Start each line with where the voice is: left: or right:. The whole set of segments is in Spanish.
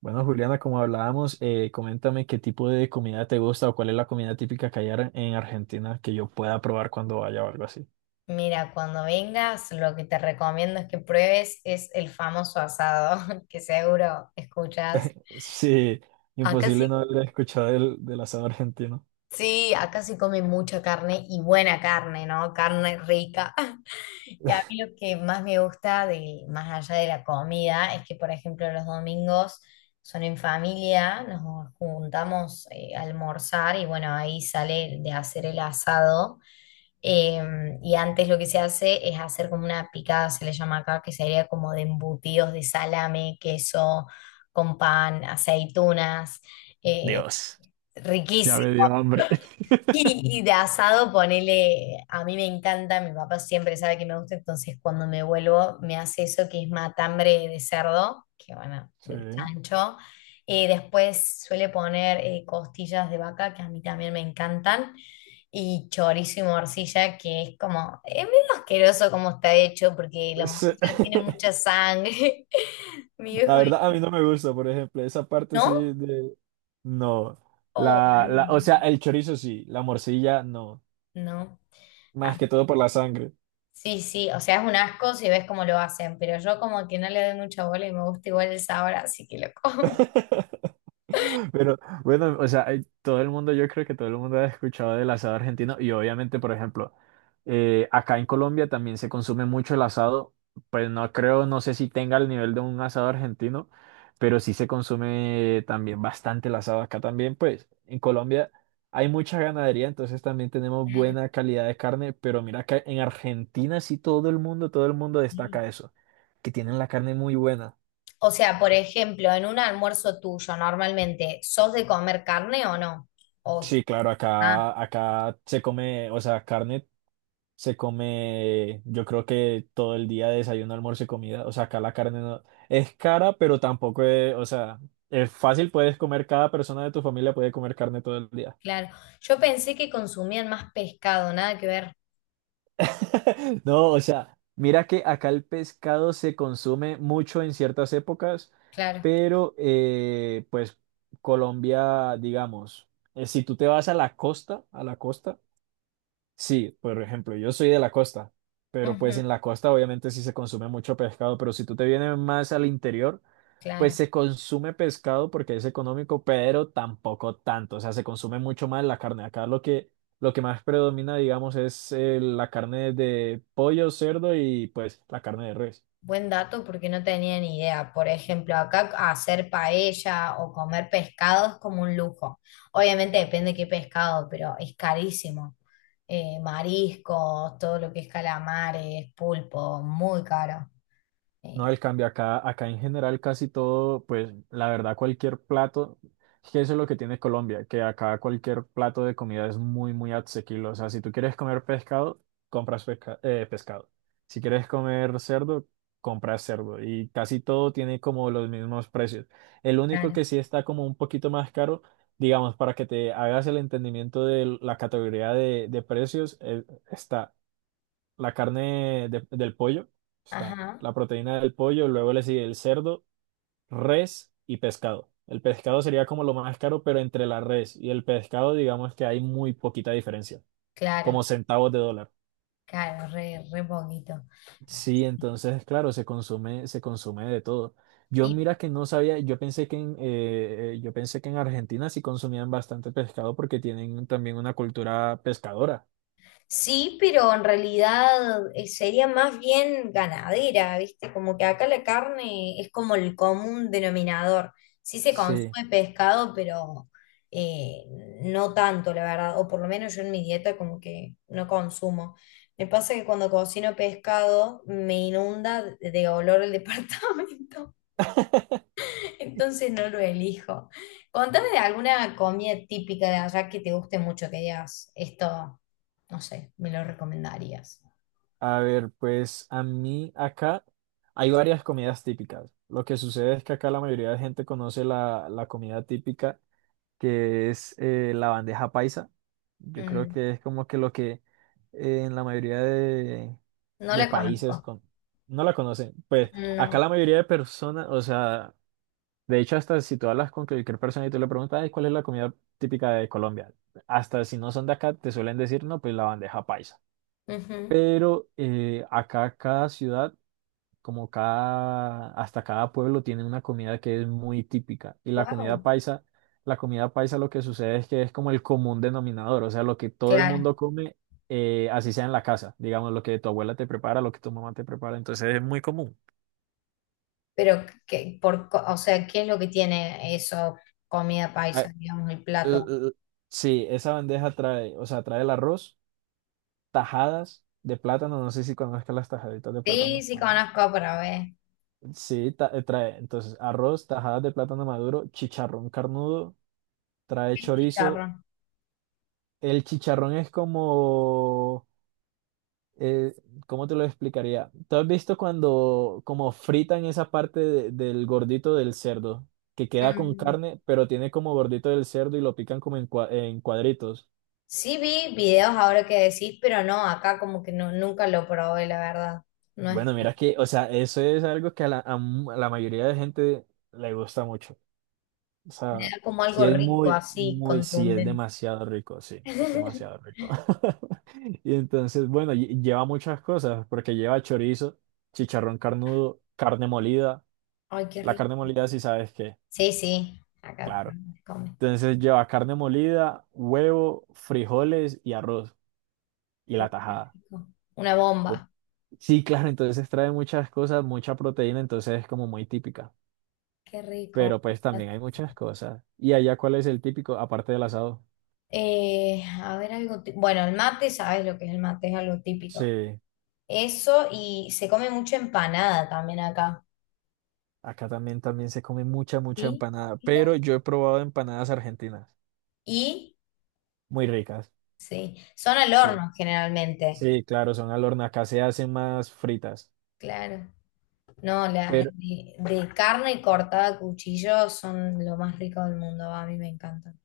right: Bueno, Juliana, como hablábamos, coméntame qué tipo de comida te gusta o cuál es la comida típica que hay en Argentina que yo pueda probar cuando vaya o algo así.
left: Mira, cuando vengas, lo que te recomiendo es que pruebes es el famoso asado, que seguro escuchas.
right: Sí,
left: Acá
right: imposible
left: sí,
right: no haber escuchado del asado argentino.
left: sí, acá se come mucha carne y buena carne, ¿no? Carne rica. Y a mí lo que más me gusta de, más allá de la comida es que, por ejemplo, los domingos son en familia, nos juntamos a almorzar y bueno, ahí sale de hacer el asado. Y antes lo que se hace es hacer como una picada, se le llama acá, que sería como de embutidos de salame, queso, con pan, aceitunas, eh,
right: Dios, ya
left: riquísimo.
right: me dio hambre.
left: Y de asado, ponele, a mí me encanta, mi papá siempre sabe que me gusta, entonces cuando me vuelvo me hace eso que es matambre de cerdo, que bueno,
right: Sí.
left: del chancho. Después suele poner costillas de vaca, que a mí también me encantan, y chorizo y morcilla, que es como, es medio asqueroso como está hecho, porque la
right: Sí.
left: morcilla tiene mucha sangre. Mi viejo
right: La verdad, a mí
left: dice,
right: no me gusta, por ejemplo, esa parte sí
left: ¿no?
right: No,
left: Oh,
right: la, o sea, el chorizo sí, la morcilla no,
left: no.
right: más
left: Ah.
right: que todo por la sangre.
left: Sí, sí, o sea, es un asco si ves cómo lo hacen, pero yo como que no le doy mucha bola y me gusta igual el sabor, así que lo como.
right: Pero bueno, o sea, todo el mundo, yo creo que todo el mundo ha escuchado del asado argentino y obviamente, por ejemplo, acá en Colombia también se consume mucho el asado, pues no creo, no sé si tenga el nivel de un asado argentino, pero sí se consume también bastante el asado acá también, pues en Colombia hay mucha ganadería, entonces también tenemos
left: Claro,
right: buena calidad de carne, pero mira que en Argentina sí todo el mundo
left: sí.
right: destaca eso, que tienen la carne muy buena.
left: O sea, por ejemplo, en un almuerzo tuyo, normalmente, ¿sos de comer carne o no? O,
right: Sí, claro,
left: ah,
right: acá se come, o sea, carne. Se come, yo creo que todo el día desayuno, almuerzo y comida. O sea, acá la carne no es cara, pero tampoco es, o sea, es fácil, puedes comer, cada persona de tu familia puede comer carne todo el día.
left: claro. Yo pensé que consumían más pescado, nada que ver.
right: No, o sea, mira que acá el pescado se consume mucho en ciertas épocas,
left: Claro.
right: pero pues Colombia, digamos, si tú te vas a la costa, Sí, por ejemplo, yo soy de la costa, pero pues
left: Ujú,
right: en la costa obviamente sí se consume mucho pescado, pero si tú te vienes más al interior, pues
left: claro.
right: se consume pescado porque es económico, pero tampoco tanto, o sea, se consume mucho más la carne. Acá lo que más predomina, digamos, es la carne de pollo, cerdo y pues la carne de res.
left: Buen dato porque no tenía ni idea. Por ejemplo, acá hacer paella o comer pescado es como un lujo. Obviamente depende de qué pescado, pero es carísimo. Mariscos, todo lo que es calamares, pulpo, muy caro.
right: No,
left: Eh,
right: el cambio acá, acá en general casi todo, pues la verdad cualquier plato, es que eso es lo que tiene Colombia, que acá cualquier plato de comida es muy, muy asequible. O sea, si tú quieres comer pescado, compras pescado. Si quieres comer cerdo, compras cerdo. Y casi todo tiene como los mismos precios. El único
left: claro,
right: que sí está como un poquito más caro, digamos, para que te hagas el entendimiento de la categoría de precios, está la carne del pollo, está
left: ajá,
right: la proteína del pollo, luego le sigue el cerdo, res y pescado. El pescado sería como lo más caro, pero entre la res y el pescado, digamos que hay muy poquita diferencia,
left: claro,
right: como centavos de dólar.
left: claro, re, re poquito.
right: Sí, entonces, claro, se consume de todo. Yo mira que no sabía, yo pensé que en Argentina sí consumían bastante pescado porque tienen también una cultura pescadora.
left: Sí, pero en realidad sería más bien ganadera, ¿viste? Como que acá la carne es como el común denominador. Sí se
right: Sí.
left: consume pescado, pero eh, no tanto, la verdad. O por lo menos yo en mi dieta como que no consumo. Me pasa que cuando cocino pescado me inunda de olor el departamento. Entonces no lo elijo. Contame de alguna comida típica de allá que te guste mucho, que digas, esto, no sé, me lo recomendarías.
right: A ver, pues a mí acá hay varias comidas típicas. Lo que sucede es que acá la mayoría de gente conoce la comida típica, que es la bandeja paisa. Yo creo
left: Mm,
right: que es como que lo que en la mayoría de,
left: no
right: de
left: la
right: países
left: conozco.
right: no la conocen. Pues acá
left: No.
right: la mayoría de personas, o sea, de hecho hasta si tú hablas con cualquier persona y tú le preguntas, "Ay, ¿cuál es la comida típica de Colombia?" Hasta si no son de acá, te suelen decir, no, pues la bandeja paisa. Pero acá cada ciudad, como cada, hasta cada pueblo tiene una comida que es muy típica. Y la comida
left: Wow.
right: paisa, la comida paisa lo que sucede es que es como el común denominador, o sea, lo que todo el
left: Claro.
right: mundo come, así sea en la casa, digamos, lo que tu abuela te prepara, lo que tu mamá te prepara, entonces es muy común.
left: Pero que, por, co- o sea, ¿qué es lo que tiene eso, comida
right: Ah,
left: paisa, digamos, el
right: l-
left: plato?
right: l- sí, esa bandeja trae, o sea, trae el arroz, tajadas de plátano, no sé si conozcas las tajaditas de
left: Sí,
right: plátano.
left: sí conozco, pero a ver.
right: Sí, trae entonces arroz, tajadas de plátano maduro, chicharrón carnudo, trae
left: El
right: chorizo.
left: chicharrón.
right: El chicharrón es como, eh, ¿cómo te lo explicaría? ¿Tú has visto cuando como fritan esa parte del gordito del cerdo, que queda con
left: Mm,
right: carne, pero tiene como gordito del cerdo y lo pican como en, en cuadritos?
left: Sí vi videos ahora que decís, pero no, acá como que no, nunca lo probé, la verdad. No es.
right: Bueno, mira que, o sea, eso es algo que a la mayoría de gente le gusta mucho. O sea,
left: Deja como
right: sí
left: algo
right: es
left: rico,
right: muy,
left: así,
right: muy, sí es
left: contundente.
right: demasiado rico, sí, es demasiado rico. Y entonces, bueno, lleva muchas cosas, porque lleva chorizo, chicharrón carnudo, carne molida.
left: Ay, qué
right: La
left: rico.
right: carne molida, si sabes qué,
left: Sí, sí, acá
right: claro.
left: se come.
right: Entonces lleva carne molida, huevo, frijoles y arroz y la
left: Oh, qué
right: tajada.
left: rico. Una
right: Entonces,
left: bomba.
right: sí, claro, entonces trae muchas cosas, mucha proteína, entonces es como muy típica.
left: Qué rico.
right: Pero pues también hay muchas cosas. ¿Y allá cuál es el típico, aparte del asado?
left: A ver, algo. Bueno, el mate, sabes lo que es el mate, es algo típico.
right: Sí.
left: Eso, y se come mucha empanada también acá.
right: Acá también se come mucha, mucha
left: ¿Y?
right: empanada,
left: Mira.
right: pero yo he probado empanadas argentinas,
left: Y,
right: muy ricas.
left: sí, son al
right: Sí,
left: horno generalmente.
right: sí, claro, son al horno, acá se hacen más fritas.
left: Claro. No, las
right: Pero
left: de, carne cortada a cuchillo son lo más rico del mundo, a mí me encantan.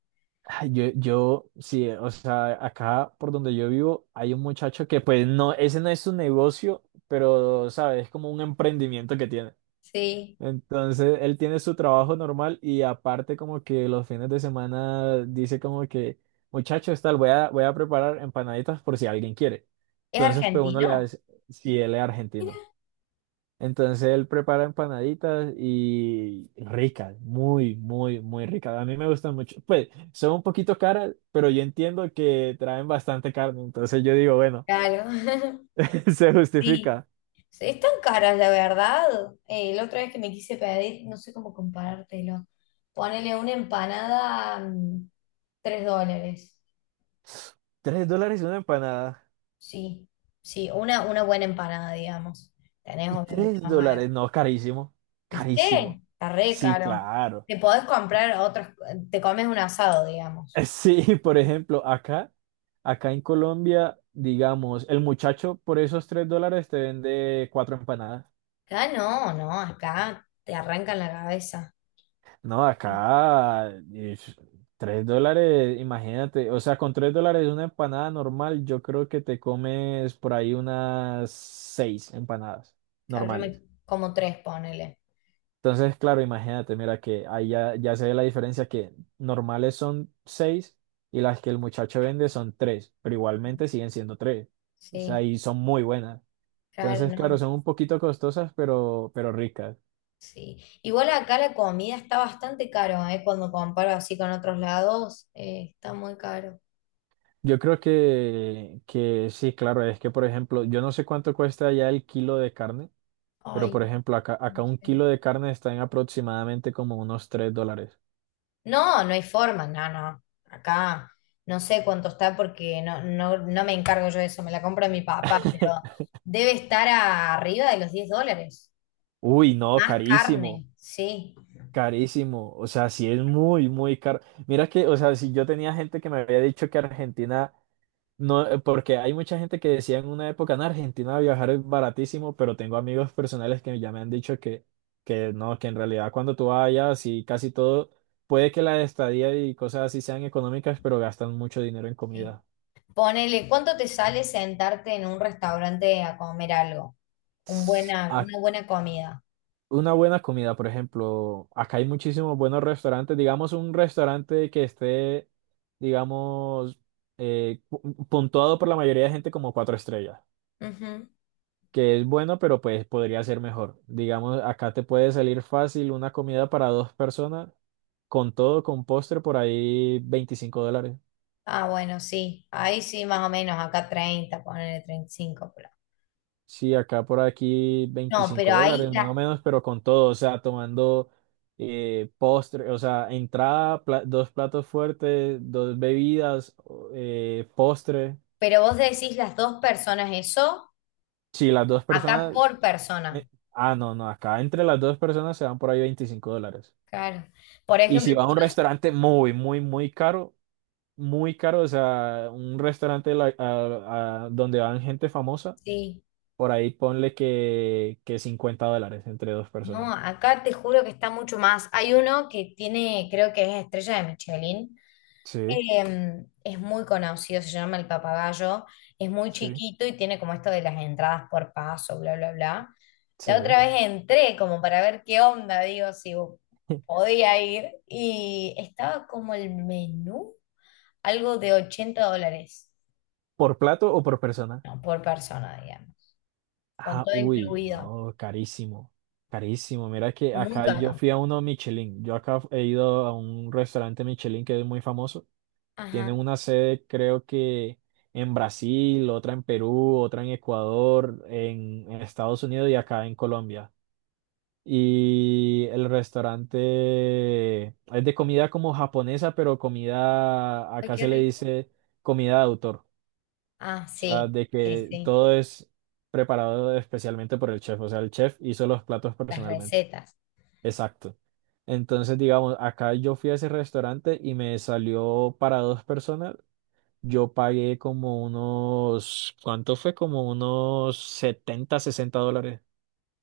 right: ay, yo, sí, o sea, acá por donde yo vivo hay un muchacho que pues no, ese no es su negocio, pero, ¿sabes? Es como un emprendimiento que tiene.
left: Sí.
right: Entonces, él tiene su trabajo normal y aparte como que los fines de semana dice como que, muchachos, tal, voy a preparar empanaditas por si alguien quiere.
left: ¿Es
right: Entonces, pues uno le
left: argentino?
right: hace, si él es
left: Mira.
right: argentino. Entonces, él prepara empanaditas y ricas, muy, muy, muy ricas. A mí me gustan mucho. Pues, son un poquito caras, pero yo entiendo que traen bastante carne. Entonces, yo digo, bueno,
left: Claro.
right: se
left: Sí.
right: justifica.
left: Están caras, la verdad. La otra vez que me quise pedir, no sé cómo comparártelo. Ponele una empanada, $3.
right: $3 una empanada.
left: Sí. Sí, una buena empanada, digamos. Tenés obviamente
right: Tres
left: más barato.
right: dólares, no, carísimo,
left: ¿Viste?
right: carísimo.
left: Está re
right: Sí,
left: caro.
right: claro.
left: Te podés comprar otros, te comes un asado, digamos.
right: Sí, por ejemplo, acá en Colombia, digamos, el muchacho por esos $3 te vende cuatro empanadas.
left: Acá no, no, acá te arrancan la cabeza.
right: No,
left: Sí.
right: acá, ish, $3, imagínate, o sea, con $3 una empanada normal, yo creo que te comes por ahí unas seis empanadas
left: Claro, yo me
right: normales.
left: como tres, ponele.
right: Entonces, claro, imagínate, mira que ahí ya se ve la diferencia que normales son seis y las que el muchacho vende son tres, pero igualmente siguen siendo tres. O sea,
left: Sí,
right: y son muy buenas.
left: claro,
right: Entonces, claro,
left: no.
right: son un poquito costosas, pero ricas.
left: Sí. Igual acá la comida está bastante caro, ¿eh? Cuando comparo así con otros lados, está muy caro.
right: Yo creo que sí, claro, es que, por ejemplo, yo no sé cuánto cuesta ya el kilo de carne, pero,
left: Ay,
right: por ejemplo, acá,
left: no
right: acá un
left: sé.
right: kilo de carne está en aproximadamente como unos $3.
left: No, no hay forma, no, no. Acá no sé cuánto está porque no me encargo yo de eso, me la compra mi papá, pero debe estar arriba de los $10.
right: Uy, no,
left: Más
right: carísimo.
left: carne, sí.
right: Carísimo, o sea, sí es muy, muy caro. Mira que, o sea, si yo tenía gente que me había dicho que Argentina no, porque hay mucha gente que decía en una época, en Argentina viajar es baratísimo, pero tengo amigos personales que ya me han dicho que no, que en realidad cuando tú vayas y casi todo, puede que la estadía y cosas así sean económicas, pero gastan mucho dinero en
left: Sí.
right: comida.
left: Ponele, ¿cuánto te sale sentarte en un restaurante a comer algo? Una buena comida.
right: Una buena comida, por ejemplo, acá hay muchísimos buenos restaurantes, digamos un restaurante que esté, digamos, puntuado por la mayoría de gente como cuatro estrellas,
left: Ujú.
right: que es bueno, pero pues podría ser mejor. Digamos, acá te puede salir fácil una comida para dos personas, con todo, con postre, por ahí $25.
left: Ah, bueno, sí. Ahí sí, más o menos, acá 30 ponele 35, pero...
right: Sí, acá por aquí
left: No,
right: 25
left: pero ahí,
right: dólares más o menos, pero con todo, o sea, tomando postre, o sea, entrada, dos platos fuertes, dos bebidas, postre.
left: pero vos decís las dos personas eso.
right: Si las dos
left: Acá
right: personas,
left: por persona,
right: eh, ah, no, no, acá entre las dos personas se van por ahí $25.
left: claro. Por
right: Y
left: ejemplo,
right: si va a un restaurante muy, muy, muy caro, o sea, un restaurante donde van gente famosa,
left: sí,
right: por ahí ponle que $50 entre dos
left: no,
right: personas.
left: acá te juro que está mucho más. Hay uno que tiene, creo que es estrella de Michelin.
right: Sí,
left: Em, es muy conocido, se llama El Papagayo. Es muy
right: sí.
left: chiquito y tiene como esto de las entradas por paso, bla, bla, bla.
right: Sí.
left: La otra vez entré como para ver qué onda, digo, si podía ir. Y estaba como el menú, algo de $80,
right: ¿Por plato o por persona?
left: no, por persona, digamos. Con
right: Ah,
left: todo
right: uy,
left: incluido.
right: no, carísimo. Carísimo. Mira que
left: Muy
right: acá yo
left: caro.
right: fui a uno Michelin. Yo acá he ido a un restaurante Michelin que es muy famoso. Tienen
left: Ajá.
right: una sede, creo que en Brasil, otra en Perú, otra en Ecuador, en Estados Unidos y acá en Colombia. Y el restaurante es de comida como japonesa, pero comida,
left: Ay,
right: acá
left: qué
right: se le
left: rico.
right: dice comida de autor.
left: Ah,
right: O sea,
left: sí,
right: de
left: sí,
right: que
left: sí.
right: todo es preparado especialmente por el chef. O sea, el chef hizo los platos
left: Las
right: personalmente.
left: recetas.
right: Exacto. Entonces, digamos, acá yo fui a ese restaurante y me salió para dos personas. Yo pagué como unos, ¿cuánto fue? Como unos 70 60 dólares.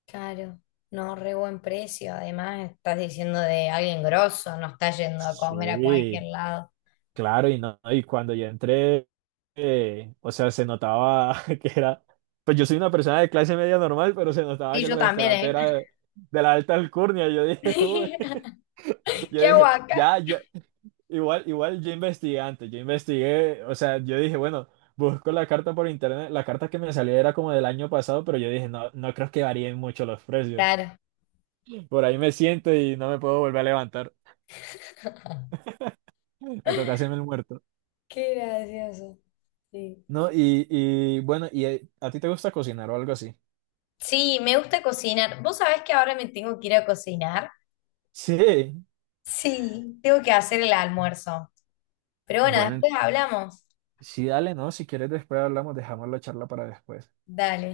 left: Claro. No, re buen precio. Además, estás diciendo de alguien grosso, no estás yendo a comer a cualquier
right: Sí,
left: lado.
right: claro, y no, y cuando yo entré, o sea, se notaba que era, pues yo soy una persona de clase media normal, pero se notaba
left: Y
right: que el
left: yo
right: restaurante
left: también,
right: era de la alta alcurnia. Yo dije, uy,
left: ¿eh?
right: yo
left: ¿Qué hago
right: dije,
left: acá?
right: ya, ya, igual, igual yo investigué antes, yo investigué, o sea, yo dije, bueno, busco la carta por internet, la carta que me salía era como del año pasado, pero yo dije, no, no creo que varíen mucho los precios.
left: Claro.
right: Por ahí me siento y no me puedo volver a levantar. Me toca hacerme el muerto.
left: Qué gracioso. Sí.
right: ¿No? Y bueno, ¿y a ti te gusta cocinar o algo así?
left: Sí, me gusta cocinar. ¿Vos sabés que ahora me tengo que ir a cocinar?
right: Sí.
left: Sí, tengo que hacer el almuerzo. Pero bueno,
right: Bueno,
left: después hablamos.
right: sí, dale, ¿no? Si quieres después hablamos, dejamos la charla para después.
left: Dale.